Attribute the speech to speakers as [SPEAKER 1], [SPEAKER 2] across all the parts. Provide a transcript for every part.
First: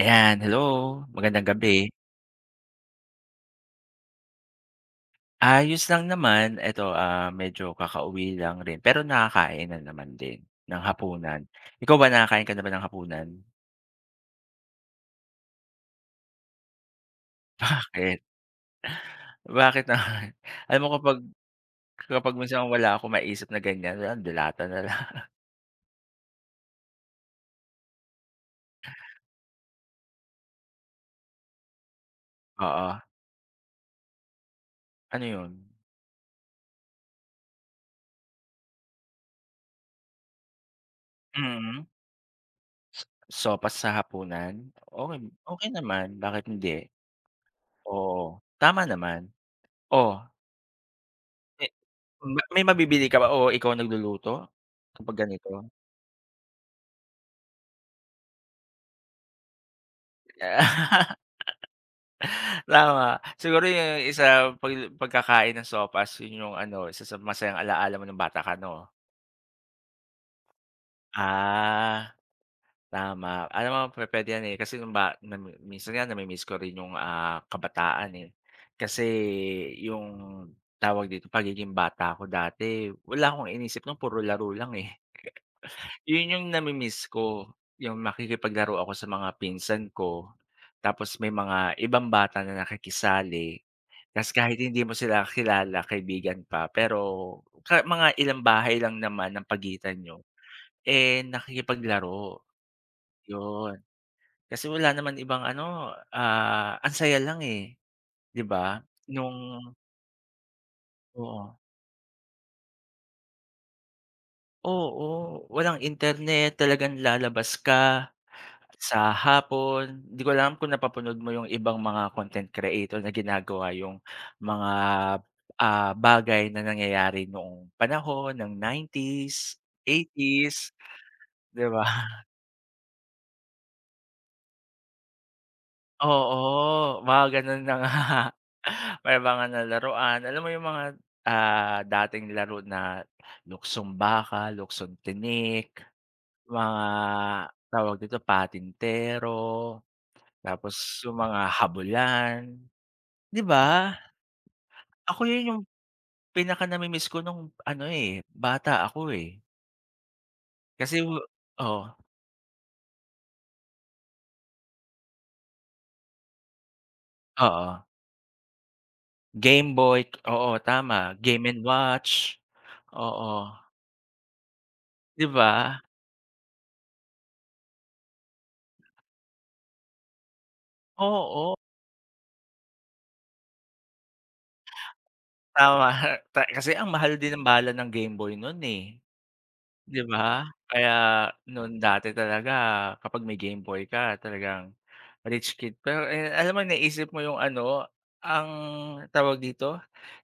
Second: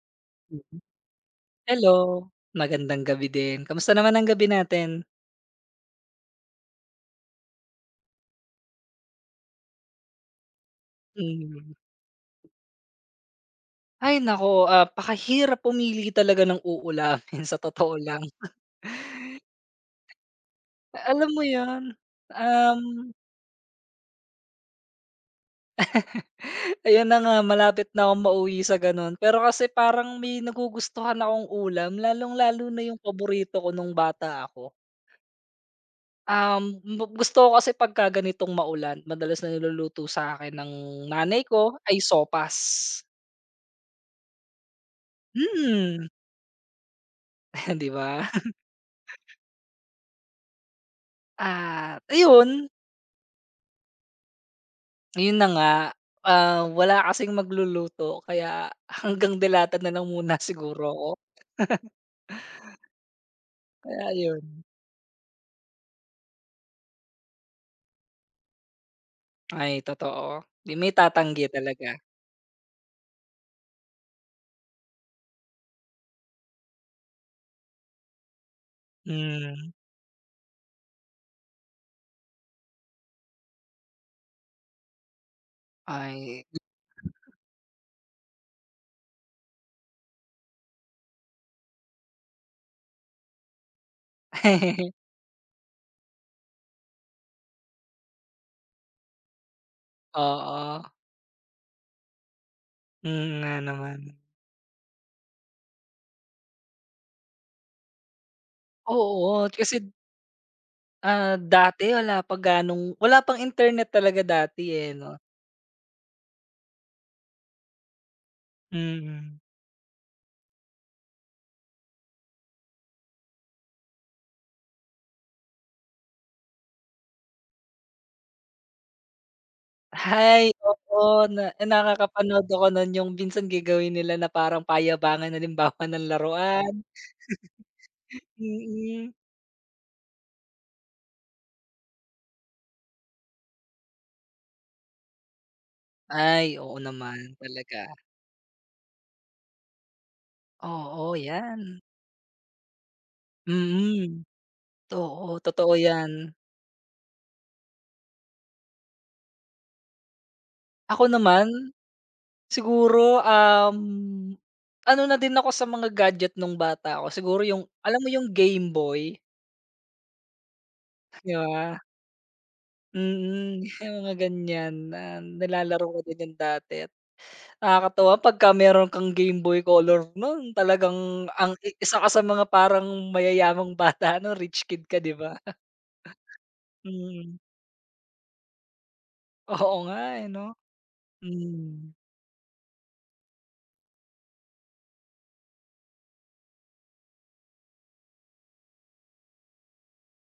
[SPEAKER 1] Ayan, hello, magandang gabi.
[SPEAKER 2] Hello, magandang gabi din. Kamusta naman ang gabi natin?
[SPEAKER 1] Ayos lang naman, eto, ah, medyo kakauwi lang rin pero nakakain na naman din ng hapunan.
[SPEAKER 2] Mm.
[SPEAKER 1] Ikaw ba nakakain ka na ba ng hapunan?
[SPEAKER 2] Ay nako, ah, pakahirap pumili talaga ng uulamin sa totoo
[SPEAKER 1] Bakit?
[SPEAKER 2] lang.
[SPEAKER 1] Bakit naman? Alam mo kapag
[SPEAKER 2] Alam mo 'yun?
[SPEAKER 1] kapag minsan wala akong
[SPEAKER 2] Um,
[SPEAKER 1] maisip na ganyan, ah, delata na lang.
[SPEAKER 2] Ayun na nga malapit na akong mauwi sa gano'n, pero kasi parang may nagugustuhan akong ulam lalong-lalo na
[SPEAKER 1] Oo,
[SPEAKER 2] yung paborito ko nung bata ako.
[SPEAKER 1] ano yun?
[SPEAKER 2] Um, gu Gusto ko kasi pagka ganitong maulan madalas na niluluto sa akin ng nanay ko
[SPEAKER 1] Mm.
[SPEAKER 2] ay sopas.
[SPEAKER 1] Sopas sa hapunan? Okey okey naman,
[SPEAKER 2] Hmm,
[SPEAKER 1] bakit hindi?
[SPEAKER 2] 'di
[SPEAKER 1] Oo,
[SPEAKER 2] ba?
[SPEAKER 1] tama naman. Oh, eh,
[SPEAKER 2] Ah, ayun,
[SPEAKER 1] May mabibili ka ba o ikaw nagluluto kapag
[SPEAKER 2] yun na
[SPEAKER 1] ganito?
[SPEAKER 2] nga, ah, wala kasing magluluto kaya hanggang delata na lang muna siguro ako,
[SPEAKER 1] Tama, siguro yung
[SPEAKER 2] kaya
[SPEAKER 1] isa
[SPEAKER 2] yun.
[SPEAKER 1] pag pagkakain ng sopas yun yung ano isa sa masayang ala-ala mo nung bata ka 'no?
[SPEAKER 2] Ay totoo, di may tatanggi talaga,
[SPEAKER 1] Ah, tama. Alam mo pupuwede yan, eh, kasi nung ba nam minsan nga nami-miss ko rin yung, ah, kabataan, eh. Kasi
[SPEAKER 2] hmm,
[SPEAKER 1] yung tawag dito, pagiging bata ko dati wala akong inisip nun puro laro lang, eh. Yun yung
[SPEAKER 2] ay
[SPEAKER 1] nami-miss ko, yung makikipaglaro ako sa mga pinsan ko, tapos may mga ibang bata na nakikisali. Ta's kahit hindi mo sila kilala, kaibigan pa, pero mga ilang bahay lang naman ang pagitan niyo,
[SPEAKER 2] oo,
[SPEAKER 1] eh, nakikipaglaro,
[SPEAKER 2] yun nga
[SPEAKER 1] yun.
[SPEAKER 2] naman.
[SPEAKER 1] Kasi wala naman ibang ano, ah, ang saya lang, eh, 'di ba?
[SPEAKER 2] Oo,
[SPEAKER 1] Nung
[SPEAKER 2] kasi, ah,
[SPEAKER 1] Oo,
[SPEAKER 2] dati wala pa gaanong wala pang internet talaga dati,
[SPEAKER 1] oo,
[SPEAKER 2] eh, 'no?
[SPEAKER 1] oo, walang internet, talagang lalabas ka. Sa
[SPEAKER 2] Mm.
[SPEAKER 1] hapon, di ko alam kung napapanood mo yung ibang mga content creator na ginagawa yung mga, ah, bagay na nangyayari noong panahon ng 90s,
[SPEAKER 2] Ay
[SPEAKER 1] 80s,
[SPEAKER 2] oo, na
[SPEAKER 1] di
[SPEAKER 2] eh,
[SPEAKER 1] ba?
[SPEAKER 2] nakakapanood ako nun yung minsan gagawin nila na parang payabangan halimbawa ng laruan.
[SPEAKER 1] Oo, mga ganun na nga.
[SPEAKER 2] Mm.
[SPEAKER 1] May mga na laruan, alam mo yung mga, ah, dating laro na luksong baka, luksong tinik,
[SPEAKER 2] Ay, oo
[SPEAKER 1] mga
[SPEAKER 2] naman talaga.
[SPEAKER 1] tawag dito, patintero, tapos yung
[SPEAKER 2] Oo,
[SPEAKER 1] mga
[SPEAKER 2] 'yan.
[SPEAKER 1] habulan, di ba?
[SPEAKER 2] Mm.
[SPEAKER 1] Ako
[SPEAKER 2] Oo,
[SPEAKER 1] yun yung
[SPEAKER 2] totoo 'yan.
[SPEAKER 1] pinaka-namimiss ko nung ano, eh, bata ako, eh. Kasi
[SPEAKER 2] Ako naman,
[SPEAKER 1] oo,
[SPEAKER 2] siguro, ano na din ako sa mga gadget nung bata ako. Siguro yung
[SPEAKER 1] oo.
[SPEAKER 2] alam mo yung Game Boy,
[SPEAKER 1] Gameboy, oo, tama.
[SPEAKER 2] 'di
[SPEAKER 1] Game and
[SPEAKER 2] ba?
[SPEAKER 1] Watch, oo,
[SPEAKER 2] Mm, yung mga ganyan na
[SPEAKER 1] 'di ba?
[SPEAKER 2] nilalaro ko din yun dati at nakakatuwa pagka meron kang Game Boy Color nun talagang
[SPEAKER 1] Oo,
[SPEAKER 2] ang isa ka sa mga parang mayayamang bata ano, rich kid ka, 'di ba?
[SPEAKER 1] tama. Ta kasi ang mahal din
[SPEAKER 2] Mm.
[SPEAKER 1] ang bala ng Game Boy nun, eh.
[SPEAKER 2] Oo nga,
[SPEAKER 1] 'Di
[SPEAKER 2] eh,
[SPEAKER 1] ba?
[SPEAKER 2] 'no?
[SPEAKER 1] Kaya no'n
[SPEAKER 2] Hmm,
[SPEAKER 1] dati talaga kapag may Game Boy ka talagang rich kid. Pero, eh, alam mo naisip mo 'yung ano, ang tawag dito,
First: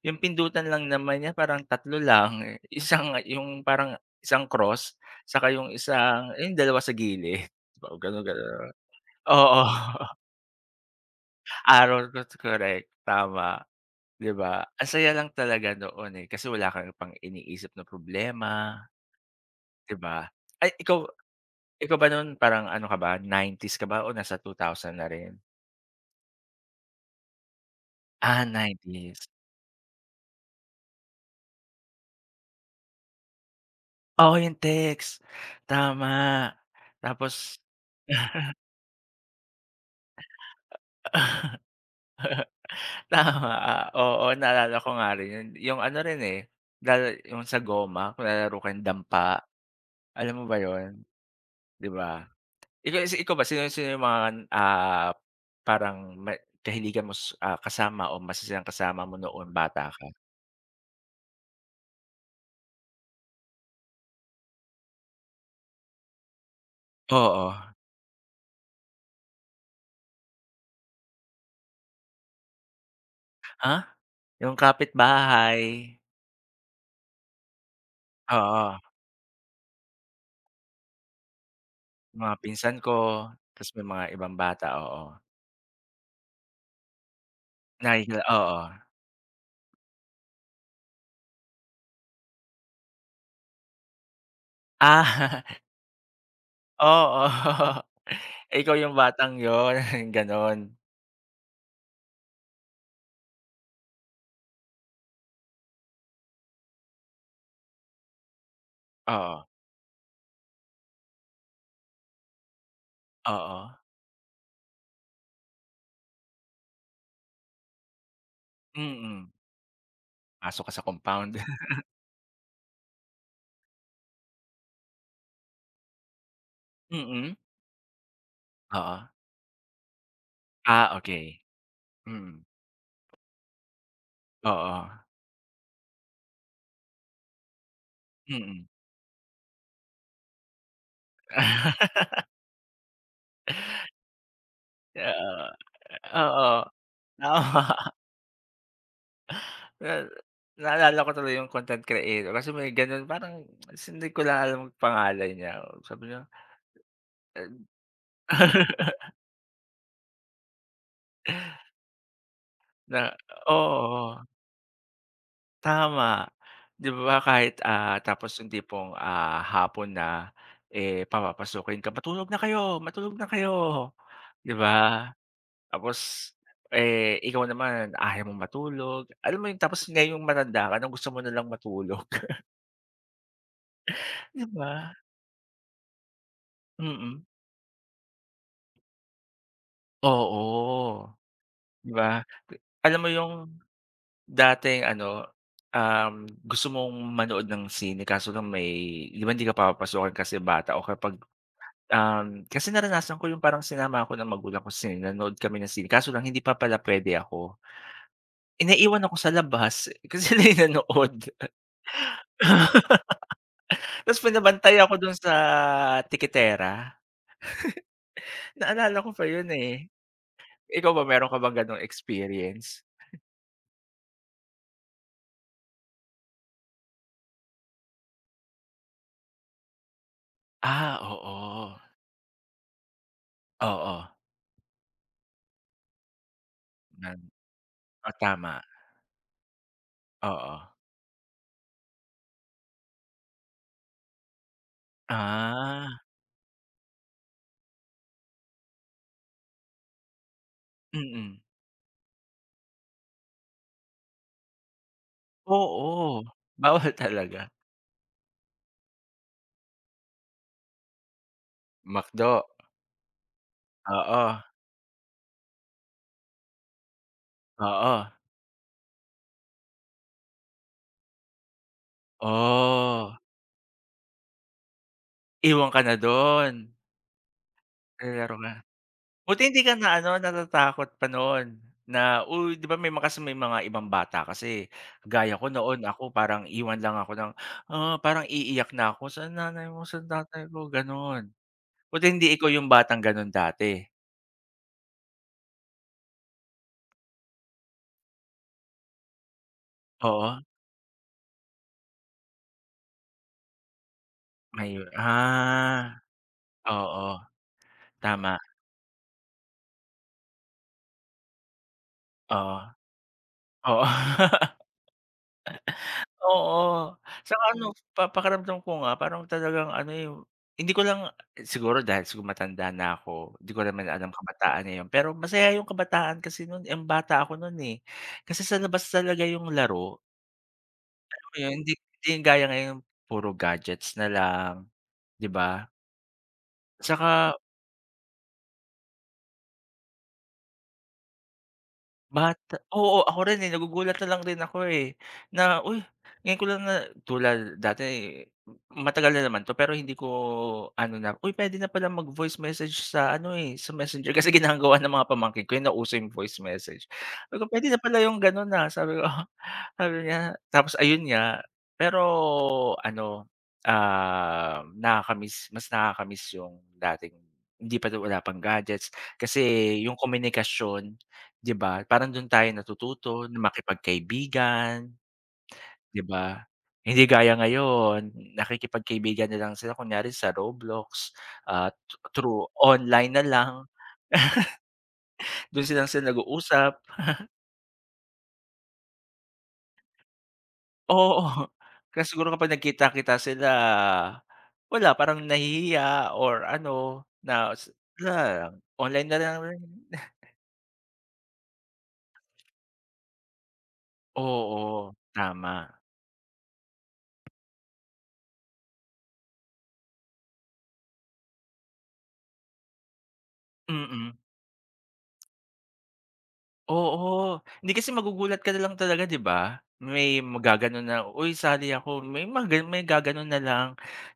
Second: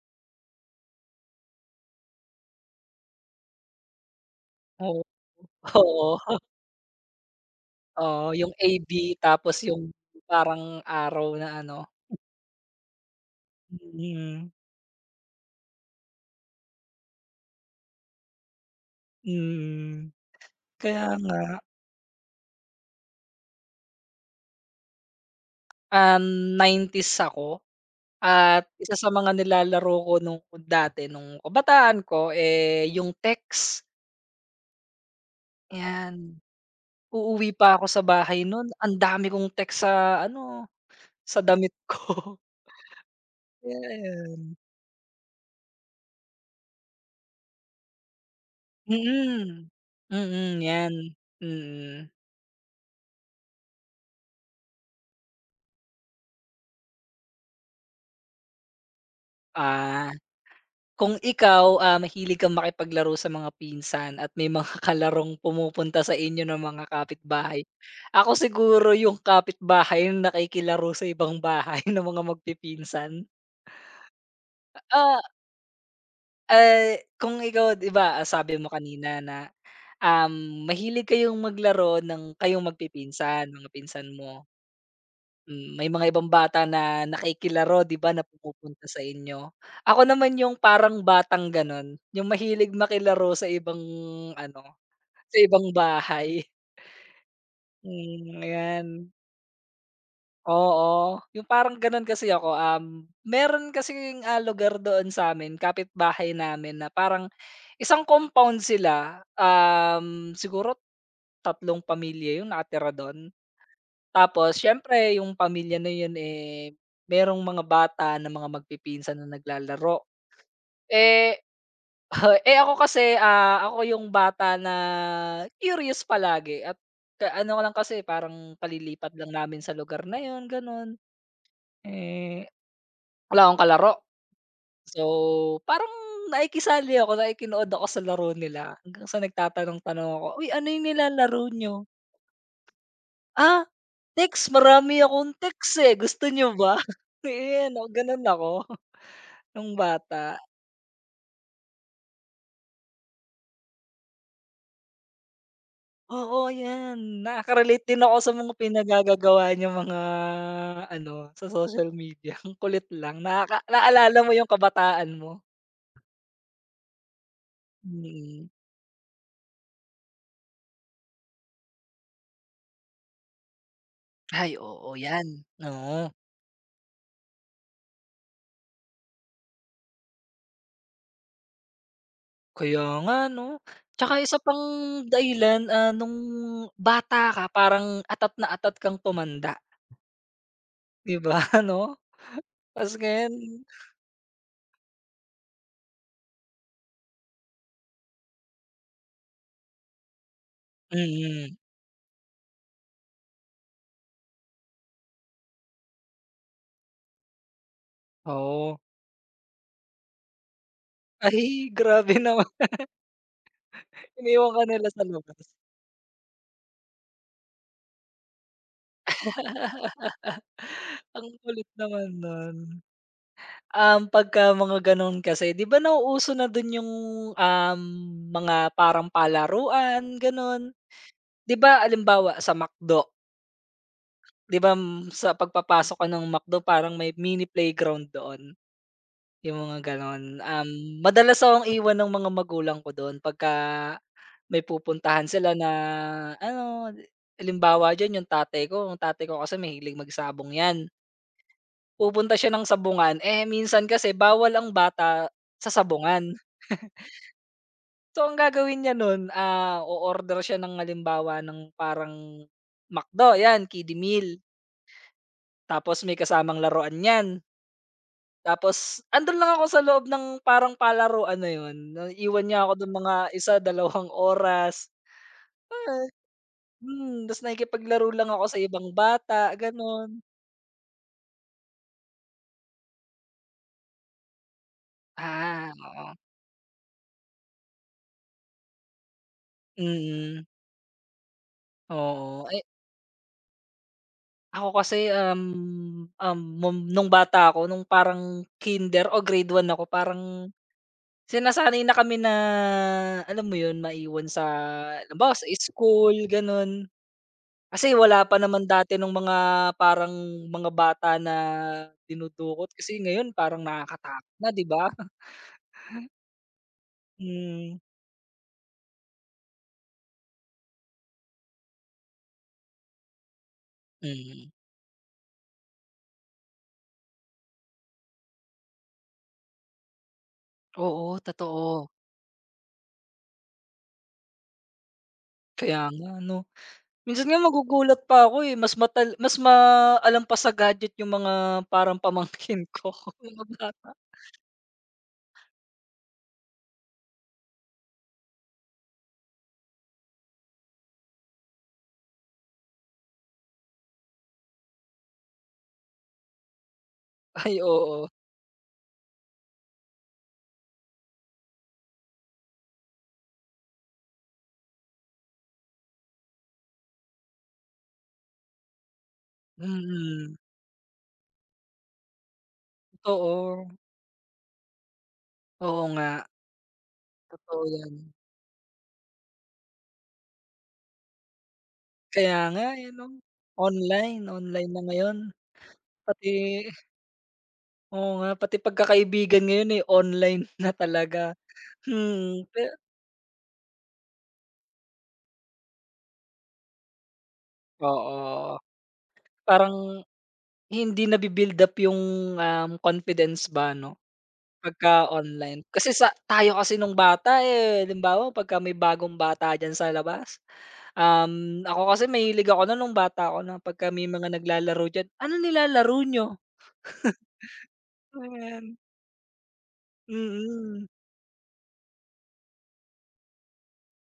[SPEAKER 1] 'yung pindutan lang naman niya parang tatlo lang, isang 'yung parang isang cross,
[SPEAKER 2] oo,
[SPEAKER 1] saka 'yung isang
[SPEAKER 2] oo,
[SPEAKER 1] eh, 'yung dalawa sa gilid, gano'n
[SPEAKER 2] oo, yung
[SPEAKER 1] gano'n.
[SPEAKER 2] AB tapos
[SPEAKER 1] Oo,
[SPEAKER 2] yung parang araw na ano.
[SPEAKER 1] araw ko correct, tama, 'di
[SPEAKER 2] Mm,
[SPEAKER 1] ba? Ang saya lang talaga noon, eh, kasi wala kang pang iniisip na problema, 'di
[SPEAKER 2] mm.
[SPEAKER 1] ba? Ay ikaw
[SPEAKER 2] Kaya nga,
[SPEAKER 1] Ikaw ba nun parang ano ka ba, 90s ka ba o nasa 2000 na rin?
[SPEAKER 2] um, 90s's ako
[SPEAKER 1] Ah,
[SPEAKER 2] at isa sa
[SPEAKER 1] 90s.
[SPEAKER 2] mga nilalaro ko nung dati nung kabataan ko, eh, yung text,
[SPEAKER 1] Oo, yung text,
[SPEAKER 2] 'yan.
[SPEAKER 1] tama.
[SPEAKER 2] Uuwi
[SPEAKER 1] Tapos
[SPEAKER 2] pa ako sa bahay nun ang dami kong text sa ano, sa damit ko,
[SPEAKER 1] tama, oo,
[SPEAKER 2] 'yan.
[SPEAKER 1] naalala ko nga rin yun. Yung ano rin, eh, lala yung sa goma, kung naglalaro kayong dampa.
[SPEAKER 2] Mm,
[SPEAKER 1] Alam mo ba
[SPEAKER 2] mm, 'yan,
[SPEAKER 1] yon? 'Di
[SPEAKER 2] mm.
[SPEAKER 1] ba? Ikaw ba sino-sino yung mga, ah, parang may kahiligan mo ah, kasama o masasayang kasama mo noon bata ka?
[SPEAKER 2] Ah. Kung ikaw, ah, mahilig kang makipaglaro sa mga pinsan at may mga kalarong pumupunta sa inyo ng mga
[SPEAKER 1] Oo.
[SPEAKER 2] kapitbahay. Ako siguro yung kapitbahay na nakikilaro sa ibang bahay ng mga magpipinsan.
[SPEAKER 1] Ha? Yung
[SPEAKER 2] Ah,
[SPEAKER 1] kapitbahay.
[SPEAKER 2] eh, kung ikaw 'di ba, ah, sabi mo
[SPEAKER 1] Oo,
[SPEAKER 2] kanina na, mahilig kayong maglaro ng
[SPEAKER 1] mga
[SPEAKER 2] kayong
[SPEAKER 1] pinsan ko,
[SPEAKER 2] magpipinsan, mga
[SPEAKER 1] ta's may mga
[SPEAKER 2] pinsan mo.
[SPEAKER 1] ibang bata, oo.
[SPEAKER 2] Hmm, may mga ibang bata na nakikilaro 'di ba, na
[SPEAKER 1] Oo.
[SPEAKER 2] pumupunta sa inyo? Ako naman yung parang batang gano'n, yung mahilig makilaro sa ibang ano, sa
[SPEAKER 1] Ah,
[SPEAKER 2] ibang bahay.
[SPEAKER 1] oo.
[SPEAKER 2] Hmm,
[SPEAKER 1] Ikaw
[SPEAKER 2] ayan.
[SPEAKER 1] yung batang yun, gano'n.
[SPEAKER 2] Oo, yung parang gano'n kasi ako, meron kasing, ah, lugar doon sa'min, kapitbahay namin na parang isang compound sila,
[SPEAKER 1] Oo,
[SPEAKER 2] siguro tatlong pamilya yun nakatira do'n.
[SPEAKER 1] oo,
[SPEAKER 2] Tapos siyempre yung pamilya na yun, eh, merong mga bata na mga magpipinsan na
[SPEAKER 1] mm.
[SPEAKER 2] naglalaro.
[SPEAKER 1] Pasok ka sa compound.
[SPEAKER 2] Eh, eh, ako kasi, ah, ako yung bata na curious palagi at ka
[SPEAKER 1] Mm,
[SPEAKER 2] ano ko lang kasi parang
[SPEAKER 1] oo.
[SPEAKER 2] kalilipat lang namin sa lugar na yun,
[SPEAKER 1] Ah,
[SPEAKER 2] gano'n.
[SPEAKER 1] okay. Mm,
[SPEAKER 2] Eh, wala akong kalaro.
[SPEAKER 1] oo,
[SPEAKER 2] So, parang naikisali ako, nakikinood ako sa laro
[SPEAKER 1] mm.
[SPEAKER 2] nila hanggang sa nagtatanong-tanong ako, "Uy, ano yung nilalaro niyo?" "Ah, Text, marami
[SPEAKER 1] Oo,
[SPEAKER 2] akong text, eh, gusto niyo
[SPEAKER 1] oo,
[SPEAKER 2] ba? Ayan, oh,
[SPEAKER 1] tama.
[SPEAKER 2] gano'n ako nung
[SPEAKER 1] Na
[SPEAKER 2] bata.
[SPEAKER 1] naalala ko tuloy yung content creator kasi may gano'n parang ta's hindi ko lang alam ang pangalan niya, sabi niya,
[SPEAKER 2] Oo, 'yan,
[SPEAKER 1] eh.
[SPEAKER 2] nakaka-relate din ako sa mga pinagagagawa niyang mga ano, sa social media. Ang kulit
[SPEAKER 1] Na
[SPEAKER 2] lang, naalala
[SPEAKER 1] Oo,
[SPEAKER 2] mo yung kabataan mo?
[SPEAKER 1] tama. 'Di ba kahit, ah, tapos
[SPEAKER 2] Mm.
[SPEAKER 1] yung tipong, ah, hapon na, eh, papapasukin ka, "Matulog na kayo, matulog na kayo."
[SPEAKER 2] Ay,
[SPEAKER 1] 'Di ba?
[SPEAKER 2] oo 'yan,
[SPEAKER 1] Tapos,
[SPEAKER 2] oo.
[SPEAKER 1] eh, ikaw naman ayaw mong matulog. Alam mo yun, tapos ngayong matanda ka na gusto mo na lang matulog,
[SPEAKER 2] Kaya nga 'no. Tsaka isa
[SPEAKER 1] 'di
[SPEAKER 2] pang
[SPEAKER 1] ba?
[SPEAKER 2] dahilan, ah, nung
[SPEAKER 1] Mm.
[SPEAKER 2] bata ka parang atat na atat kang tumanda,
[SPEAKER 1] Oo,
[SPEAKER 2] 'di ba, 'no?
[SPEAKER 1] 'di ba?
[SPEAKER 2] Ta's
[SPEAKER 1] Alam mo
[SPEAKER 2] ngayon
[SPEAKER 1] yung dating ano, gusto mong manood ng sine kaso lang may 'di ba hindi ka papapasukin kasi bata o kapag
[SPEAKER 2] mm,
[SPEAKER 1] Kasi naranasan ko yung parang sinama ako ng magulang ko sa sine, nanood kami ng sine, kaso lang hindi pa pala puwede ako. Eh,
[SPEAKER 2] oo.
[SPEAKER 1] naiwan ako sa labas kasi sila yung nanood.
[SPEAKER 2] Ay, grabe naman.
[SPEAKER 1] Tapos
[SPEAKER 2] Iniwan ka
[SPEAKER 1] pinabantay
[SPEAKER 2] nila
[SPEAKER 1] ako
[SPEAKER 2] sa
[SPEAKER 1] dun sa
[SPEAKER 2] labas.
[SPEAKER 1] tikitera. Naalala ko pa yun, eh. Ikaw ba
[SPEAKER 2] Ang
[SPEAKER 1] meron ka bang
[SPEAKER 2] kulit
[SPEAKER 1] gano'ng
[SPEAKER 2] naman nun.
[SPEAKER 1] experience?
[SPEAKER 2] Pagka mga ganun kasi 'di ba nauuso na dun yung, um, mga parang palaruan ganun.
[SPEAKER 1] Ah,
[SPEAKER 2] 'Di
[SPEAKER 1] oo.
[SPEAKER 2] ba alimbawa sa McDo,
[SPEAKER 1] Oo,
[SPEAKER 2] 'di ba sa pagpapasok ka ng McDo parang may
[SPEAKER 1] nan
[SPEAKER 2] mini playground
[SPEAKER 1] oh, tama,
[SPEAKER 2] doon, yung mga ganon.
[SPEAKER 1] oo.
[SPEAKER 2] Madalas akong iwan ng mga magulang ko dun pagka may pupuntahan sila na
[SPEAKER 1] Ah,
[SPEAKER 2] ano, alimbawa diyan yung tatay ko, kasi mahilig magsabong yan.
[SPEAKER 1] mm.
[SPEAKER 2] Pupunta siya ng sabungan, eh, minsan kasi bawal ang bata sa
[SPEAKER 1] Oo,
[SPEAKER 2] sabungan.
[SPEAKER 1] bawal talaga.
[SPEAKER 2] So, ang gagawin niya nun, ah, o-order siya ng halimbawa ng parang
[SPEAKER 1] McDo,
[SPEAKER 2] McDo, 'yan, kiddie meal,
[SPEAKER 1] oo,
[SPEAKER 2] tapos may kasamang laruan niyan.
[SPEAKER 1] oo.
[SPEAKER 2] Tapos andun lang ako sa loob ng parang palaruan na yun, na iwan niya ako dun mga
[SPEAKER 1] Oh,
[SPEAKER 2] 1, 2 oras.
[SPEAKER 1] iwan ka na
[SPEAKER 2] Ah,
[SPEAKER 1] dun.
[SPEAKER 2] hmm, ta's nakikipaglaro lang
[SPEAKER 1] Naglalaro
[SPEAKER 2] ako
[SPEAKER 1] ka.
[SPEAKER 2] sa ibang
[SPEAKER 1] Buti
[SPEAKER 2] bata,
[SPEAKER 1] hindi ka na ano,
[SPEAKER 2] gano'n.
[SPEAKER 1] natatakot pa noon na, uy, 'di ba may mga kasi may mga ibang bata kasi gaya ko
[SPEAKER 2] Ah,
[SPEAKER 1] noon ako
[SPEAKER 2] oo.
[SPEAKER 1] parang iwan lang ako ng, ah, parang iiyak na ako, "Saan nanay mo, saan
[SPEAKER 2] Mm,
[SPEAKER 1] tatay ko?" Gano'n. Buti hindi
[SPEAKER 2] oo.
[SPEAKER 1] ikaw yung batang gano'n dati?
[SPEAKER 2] Ako kasi, um, um, mom nung bata ako nung parang kinder o grade 1 ako
[SPEAKER 1] Oo,
[SPEAKER 2] parang sinasanay na kami na alam mo yun maiwan sa
[SPEAKER 1] may
[SPEAKER 2] halimbawa sa
[SPEAKER 1] ah,
[SPEAKER 2] school ganun.
[SPEAKER 1] oo,
[SPEAKER 2] Kasi wala
[SPEAKER 1] tama,
[SPEAKER 2] pa naman dati nung mga parang mga bata na
[SPEAKER 1] oo,
[SPEAKER 2] dinudukot kasi ngayon parang
[SPEAKER 1] oo.
[SPEAKER 2] nakakatakot na 'di ba?
[SPEAKER 1] Oo, saka ano
[SPEAKER 2] Hmm,
[SPEAKER 1] pa pakiramdam ko nga parang talagang ano, eh, hindi ko lang siguro dahil siguro matanda na ako, di ko naman alam
[SPEAKER 2] mm.
[SPEAKER 1] kabataan ngayon. Pero masaya yung kabataan kasi nun, ang bata ako nun, eh. Kasi sa labas talaga yung laro,
[SPEAKER 2] Oo,
[SPEAKER 1] alam mo yun? Hindi
[SPEAKER 2] totoo.
[SPEAKER 1] hindi gaya ngayon puro gadgets na lang, di ba?
[SPEAKER 2] Kaya nga ano. Minsan
[SPEAKER 1] Saka
[SPEAKER 2] nga magugulat pa ako, eh, mas maalam pa sa gadget yung mga parang
[SPEAKER 1] bata
[SPEAKER 2] pamangkin ko,
[SPEAKER 1] oo, ako rin,
[SPEAKER 2] mga
[SPEAKER 1] eh,
[SPEAKER 2] bata.
[SPEAKER 1] nagugulat na lang din ako, eh, na, uy, ngayon ko lang na tulad dati matagal na naman 'to pero hindi ko ano na, uy, puwede na pala mag-voice message sa ano, eh, sa Messenger kasi ginagawa ng mga pamangkin ko yun, nauso yung voice message. Sabi ko,
[SPEAKER 2] Ay,
[SPEAKER 1] puwede na pala
[SPEAKER 2] oo.
[SPEAKER 1] yung gano'n, ah, sabi ko, sabi niya tapos ayun nga, pero ano, ah, nakaka-miss mas nakaka-miss yung dating hindi pa wala pang gadgets kasi yung
[SPEAKER 2] Mm,
[SPEAKER 1] komunikasyon. 'Di ba, parang dun tayo natututo na
[SPEAKER 2] totoo.
[SPEAKER 1] makipagkaibigan,
[SPEAKER 2] Oo
[SPEAKER 1] 'di
[SPEAKER 2] nga,
[SPEAKER 1] ba? Hindi gaya
[SPEAKER 2] totoo 'yan.
[SPEAKER 1] ngayon, nakikipagkaibigan na lang sila kunyari sa Roblox, ah,
[SPEAKER 2] Kaya
[SPEAKER 1] through
[SPEAKER 2] nga, eh, 'no?
[SPEAKER 1] online na lang,
[SPEAKER 2] Online, online na ngayon.
[SPEAKER 1] dun sila
[SPEAKER 2] Pati
[SPEAKER 1] nag-uusap,
[SPEAKER 2] oo nga, pati pagkakaibigan ngayon, eh, online na
[SPEAKER 1] oo.
[SPEAKER 2] talaga.
[SPEAKER 1] Kaya siguro
[SPEAKER 2] Hmm,
[SPEAKER 1] kapag nagkita-kita sila, wala parang nahihiya or ano na, na
[SPEAKER 2] oo.
[SPEAKER 1] online na lang rin.
[SPEAKER 2] Parang hindi na build up yung, confidence ba, 'no?
[SPEAKER 1] Oo,
[SPEAKER 2] Pagka
[SPEAKER 1] tama,
[SPEAKER 2] online. Kasi sa tayo kasi nung bata, eh, halimbawa pagka may bagong bata diyan sa labas, ako kasi mahilig ako na nung bata ako na pagka may
[SPEAKER 1] mm.
[SPEAKER 2] mga naglalaro diyan, "Ano nilalaro nyo?"
[SPEAKER 1] Oo, hindi kasi magugulat ka na lang
[SPEAKER 2] Ayan.
[SPEAKER 1] talaga 'di ba? May magaganon
[SPEAKER 2] Mm,
[SPEAKER 1] na, "Uy sali ako." May mga gano'n may gaganon na lang.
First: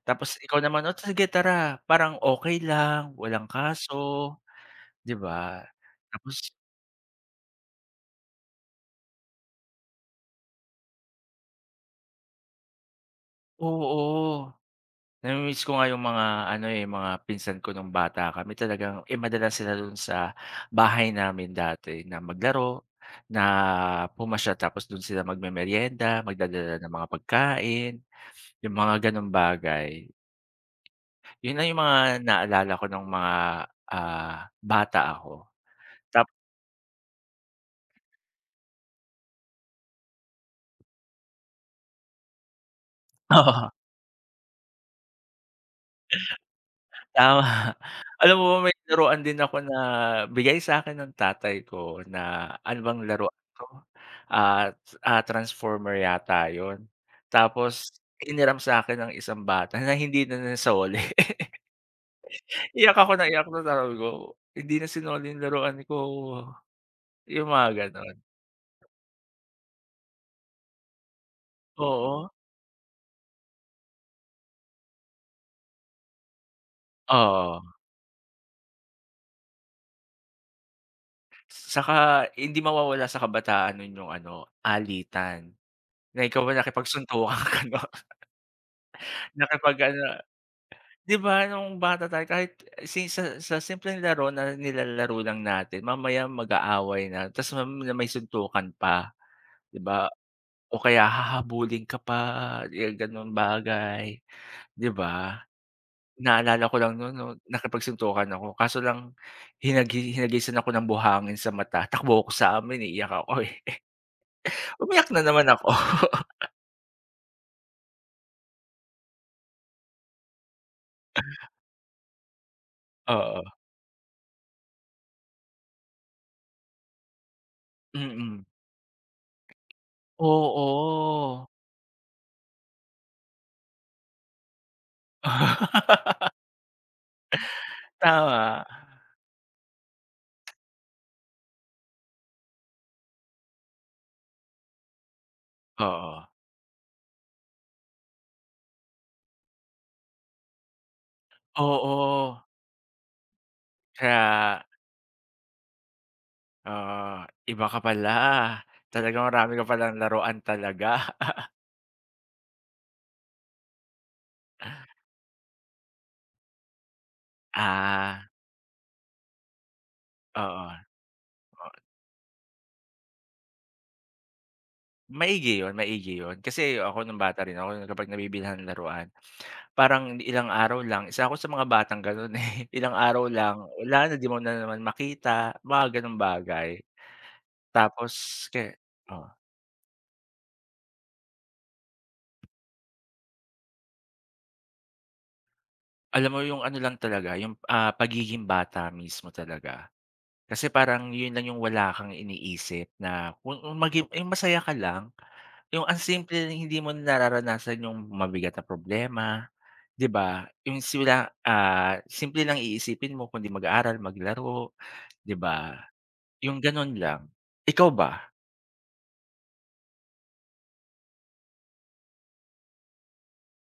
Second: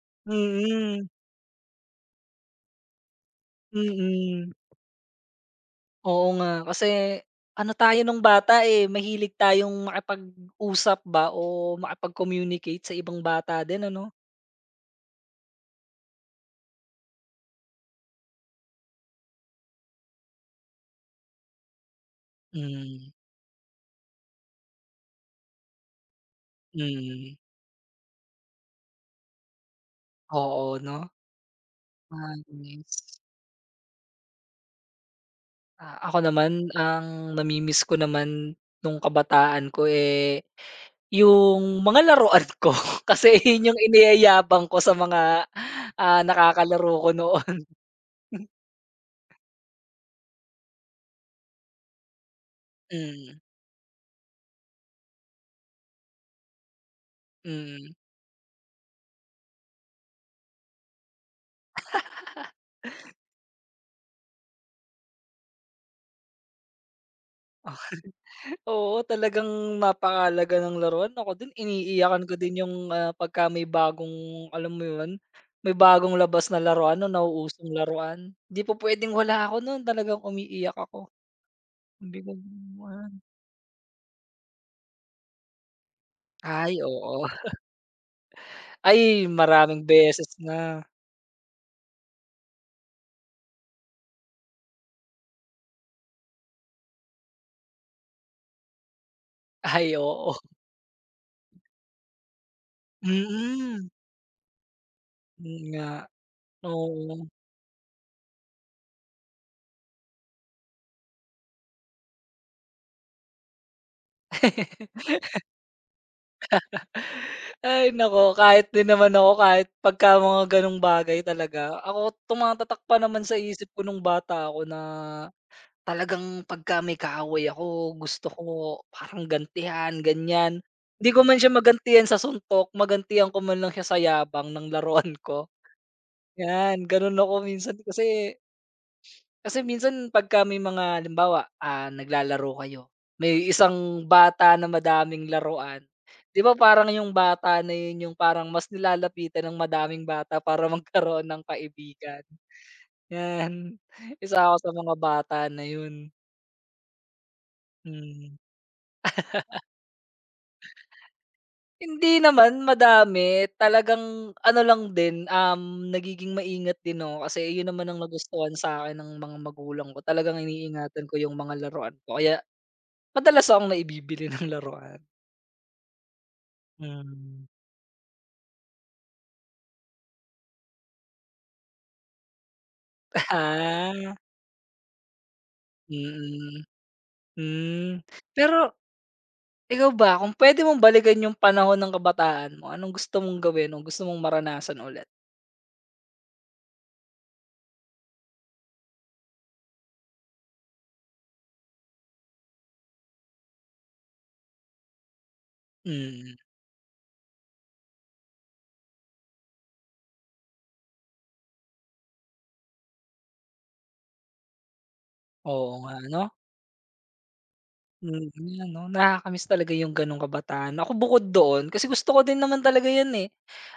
[SPEAKER 1] Tapos ikaw naman, "O
[SPEAKER 2] mm,
[SPEAKER 1] sige tara." Parang okay lang, walang kaso,
[SPEAKER 2] mm.
[SPEAKER 1] 'di ba?
[SPEAKER 2] Oo
[SPEAKER 1] Tapos
[SPEAKER 2] nga, kasi ano tayo nung bata, eh, mahilig tayong makipag-usap ba o makipag-communicate sa ibang bata din ano?
[SPEAKER 1] oo, nami-miss ko nga yung mga ano, eh, mga pinsan ko nung bata kami talagang, eh, madalas sila dun sa bahay namin dati na maglaro,
[SPEAKER 2] Hmm,
[SPEAKER 1] na pumasya tapos dun sila magmemeryenda, magdadala ng mga
[SPEAKER 2] mm.
[SPEAKER 1] pagkain, yung mga gano'ng bagay.
[SPEAKER 2] Oo 'no?
[SPEAKER 1] Yun na yung mga
[SPEAKER 2] Ah,
[SPEAKER 1] naalala ko nung
[SPEAKER 2] nice.
[SPEAKER 1] mga, ah, bata ako.
[SPEAKER 2] Ah, ako
[SPEAKER 1] Tap
[SPEAKER 2] naman ang nami ko naman nung kabataan ko, eh, yung mga laruan ko kasi
[SPEAKER 1] oo,
[SPEAKER 2] yun yung iniyayabang ko sa mga, ah, nakakalaro ko
[SPEAKER 1] tama.
[SPEAKER 2] noon.
[SPEAKER 1] Alam mo ba may laruan din ako na bigay sa'kin ng tatay ko na ano bang laruan
[SPEAKER 2] Mm,
[SPEAKER 1] 'to, ah, ah, transformer yata yun. Tapos
[SPEAKER 2] mm.
[SPEAKER 1] hiniram sa'kin ng isang bata na hindi na nasoli. Iyak ako ng iyak nun sabi ko, "Hindi na sinoli yung laruan ko." Yung mga gano'n.
[SPEAKER 2] Oo, talagang napakahalaga ng laruan. Ako din iniiyakan
[SPEAKER 1] Oo,
[SPEAKER 2] ko din yung, ah, pagka may bagong alam mo yun, may bagong labas na laruan o
[SPEAKER 1] oo.
[SPEAKER 2] nauusong laruan. Di po puwedeng wala ako nun, talagang umiiyak ako. Sabi
[SPEAKER 1] Saka
[SPEAKER 2] ko,
[SPEAKER 1] hindi mawawala
[SPEAKER 2] "Ah."
[SPEAKER 1] sa kabataan nun yung ano, alitan, na ikaw ba
[SPEAKER 2] "Ay oo."
[SPEAKER 1] nakipagsuntukan ka no,
[SPEAKER 2] Ay,
[SPEAKER 1] nakipag
[SPEAKER 2] maraming
[SPEAKER 1] ano
[SPEAKER 2] beses na.
[SPEAKER 1] 'di ba nung bata tayo kahit si sa simpleng laro na nilalaro lang natin mamaya mag-aaway na ta's na may suntukan pa, 'di
[SPEAKER 2] Ay,
[SPEAKER 1] ba?
[SPEAKER 2] oo.
[SPEAKER 1] O kaya hahabulin ka pa, yung gano'ng
[SPEAKER 2] Mm,
[SPEAKER 1] bagay, 'di ba?
[SPEAKER 2] yun nga,
[SPEAKER 1] Naalala ko lang nun 'no,
[SPEAKER 2] oo.
[SPEAKER 1] nakipagsuntukan ako kaso lang hinagisan ako ng buhangin sa mata, takbo ako sa amin, eh, iyak ako, eh. Umiyak na naman ako.
[SPEAKER 2] Ay nako kahit din naman ako, kahit pagka mga gano'ng bagay talaga, ako tumatatak pa naman sa
[SPEAKER 1] Oo.
[SPEAKER 2] isip ko nung bata ako na talagang pagka may kaaway ako, gusto
[SPEAKER 1] Mm.
[SPEAKER 2] ko parang gantihan, ganyan. Hindi ko
[SPEAKER 1] Oo.
[SPEAKER 2] man siya magantihan sa suntok, magantihan ko man lang siya sa yabang ng laruan ko. 'Yan, gano'n ako minsan kasi
[SPEAKER 1] Tama.
[SPEAKER 2] Kasi minsan pagka may mga halimbawa, ah, naglalaro kayo, may isang bata na madaming laruan,
[SPEAKER 1] Oo.
[SPEAKER 2] 'di ba parang yung bata na yun yung parang mas nilalapitan ng madaming bata para magkaroon ng kaibigan,
[SPEAKER 1] Oo.
[SPEAKER 2] yan. Isa ako
[SPEAKER 1] Kaya,
[SPEAKER 2] sa mga bata na yun,
[SPEAKER 1] oo, iba ka pala.
[SPEAKER 2] mm.
[SPEAKER 1] Talagang marami ka palang laruan talaga.
[SPEAKER 2] Hindi naman madami, talagang ano lang din, nagiging maingat din ako kasi yun naman ang
[SPEAKER 1] Ah,
[SPEAKER 2] nagustuhan sa'kin ng mga magulang ko, talagang
[SPEAKER 1] oo,
[SPEAKER 2] iniingatan ko yung mga
[SPEAKER 1] oo.
[SPEAKER 2] laruan ko kaya madalas akong naibibili ng laruan.
[SPEAKER 1] Maigi 'yun, maigi 'yun. Kasi ako nung
[SPEAKER 2] Hmm.
[SPEAKER 1] bata rin ako kapag nabibilhan ng laruan, parang ilang araw lang isa ako sa mga batang gano'n, eh. Ilang araw lang, wala na,
[SPEAKER 2] Ah,
[SPEAKER 1] 'di mo na naman makita, mga gano'ng
[SPEAKER 2] mm,
[SPEAKER 1] bagay.
[SPEAKER 2] hmm.
[SPEAKER 1] Tapos kaya,
[SPEAKER 2] Pero ikaw ba kung puwede mong balikan yung panahon ng kabataan mo, anong gusto mong gawin o gusto mong maranasan ulit?
[SPEAKER 1] alam mo yung ano lang talaga, yung, ah, pagiging bata mismo talaga. Kasi parang yun lang yung wala kang iniisip na kung maging yung masaya ka lang. Yung ang simple
[SPEAKER 2] Mm,
[SPEAKER 1] na hindi mo nararanasan yung mabigat na problema, 'di ba? Yung simula, ah, simple lang iisipin mo kundi mag-aral, maglaro, 'di
[SPEAKER 2] oo
[SPEAKER 1] ba?
[SPEAKER 2] nga 'no?
[SPEAKER 1] Yung gano'n lang. Ikaw ba?
[SPEAKER 2] Mm, yun 'no, nakakamiss talaga yung gano'ng kabataan. Ako bukod doon kasi gusto ko din naman talaga yun, eh.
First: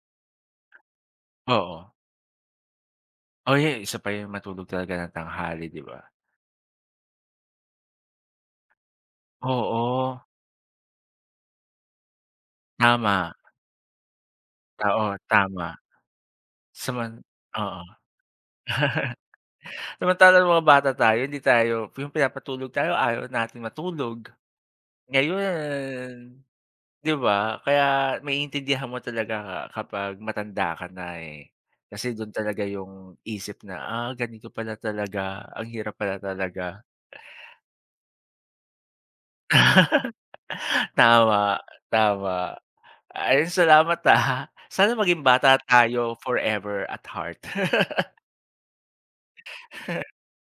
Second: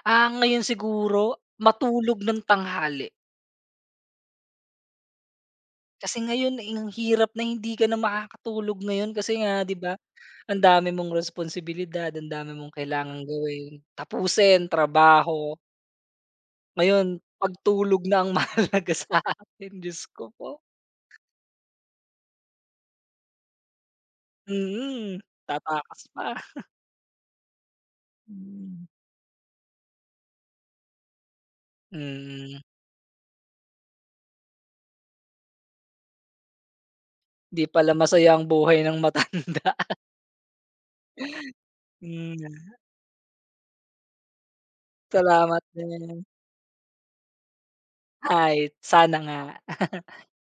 [SPEAKER 2] Ah, ngayon siguro
[SPEAKER 1] Oo.
[SPEAKER 2] matulog ng tanghali.
[SPEAKER 1] Oh, yeah, isa pa yung matulog talaga ng tanghali, 'di ba?
[SPEAKER 2] Kasi ngayon, eh, ang hirap na hindi ka na makakatulog ngayon kasi nga 'di ba?
[SPEAKER 1] Oo,
[SPEAKER 2] Ang dami mong responsibilidad, ang dami mong kailangang
[SPEAKER 1] tama.
[SPEAKER 2] gawin, tapusin,
[SPEAKER 1] Oo,
[SPEAKER 2] trabaho.
[SPEAKER 1] tama.
[SPEAKER 2] Ngayon,
[SPEAKER 1] Saman oo.
[SPEAKER 2] pagtulog na ang mahalaga sa atin Diyos ko
[SPEAKER 1] Samantalang nung
[SPEAKER 2] po.
[SPEAKER 1] mga bata tayo hindi tayo yung pinapatulog tayo ayaw natin matulog.
[SPEAKER 2] Mm, tatakas pa.
[SPEAKER 1] Ngayon, 'di ba? Kaya
[SPEAKER 2] Hmm,
[SPEAKER 1] maiintindihan mo talaga kapag matanda ka na, eh. Kasi dun
[SPEAKER 2] mm.
[SPEAKER 1] talaga yung isip na, ah, ganito pala talaga, ang hirap pala talaga.
[SPEAKER 2] 'Di pala masaya ang buhay ng matanda.
[SPEAKER 1] Tama,
[SPEAKER 2] Hmm,
[SPEAKER 1] tama. Ayun, salamat, ah. Sana maging bata
[SPEAKER 2] salamat
[SPEAKER 1] tayo
[SPEAKER 2] din.
[SPEAKER 1] forever at heart.
[SPEAKER 2] Ay, sana nga.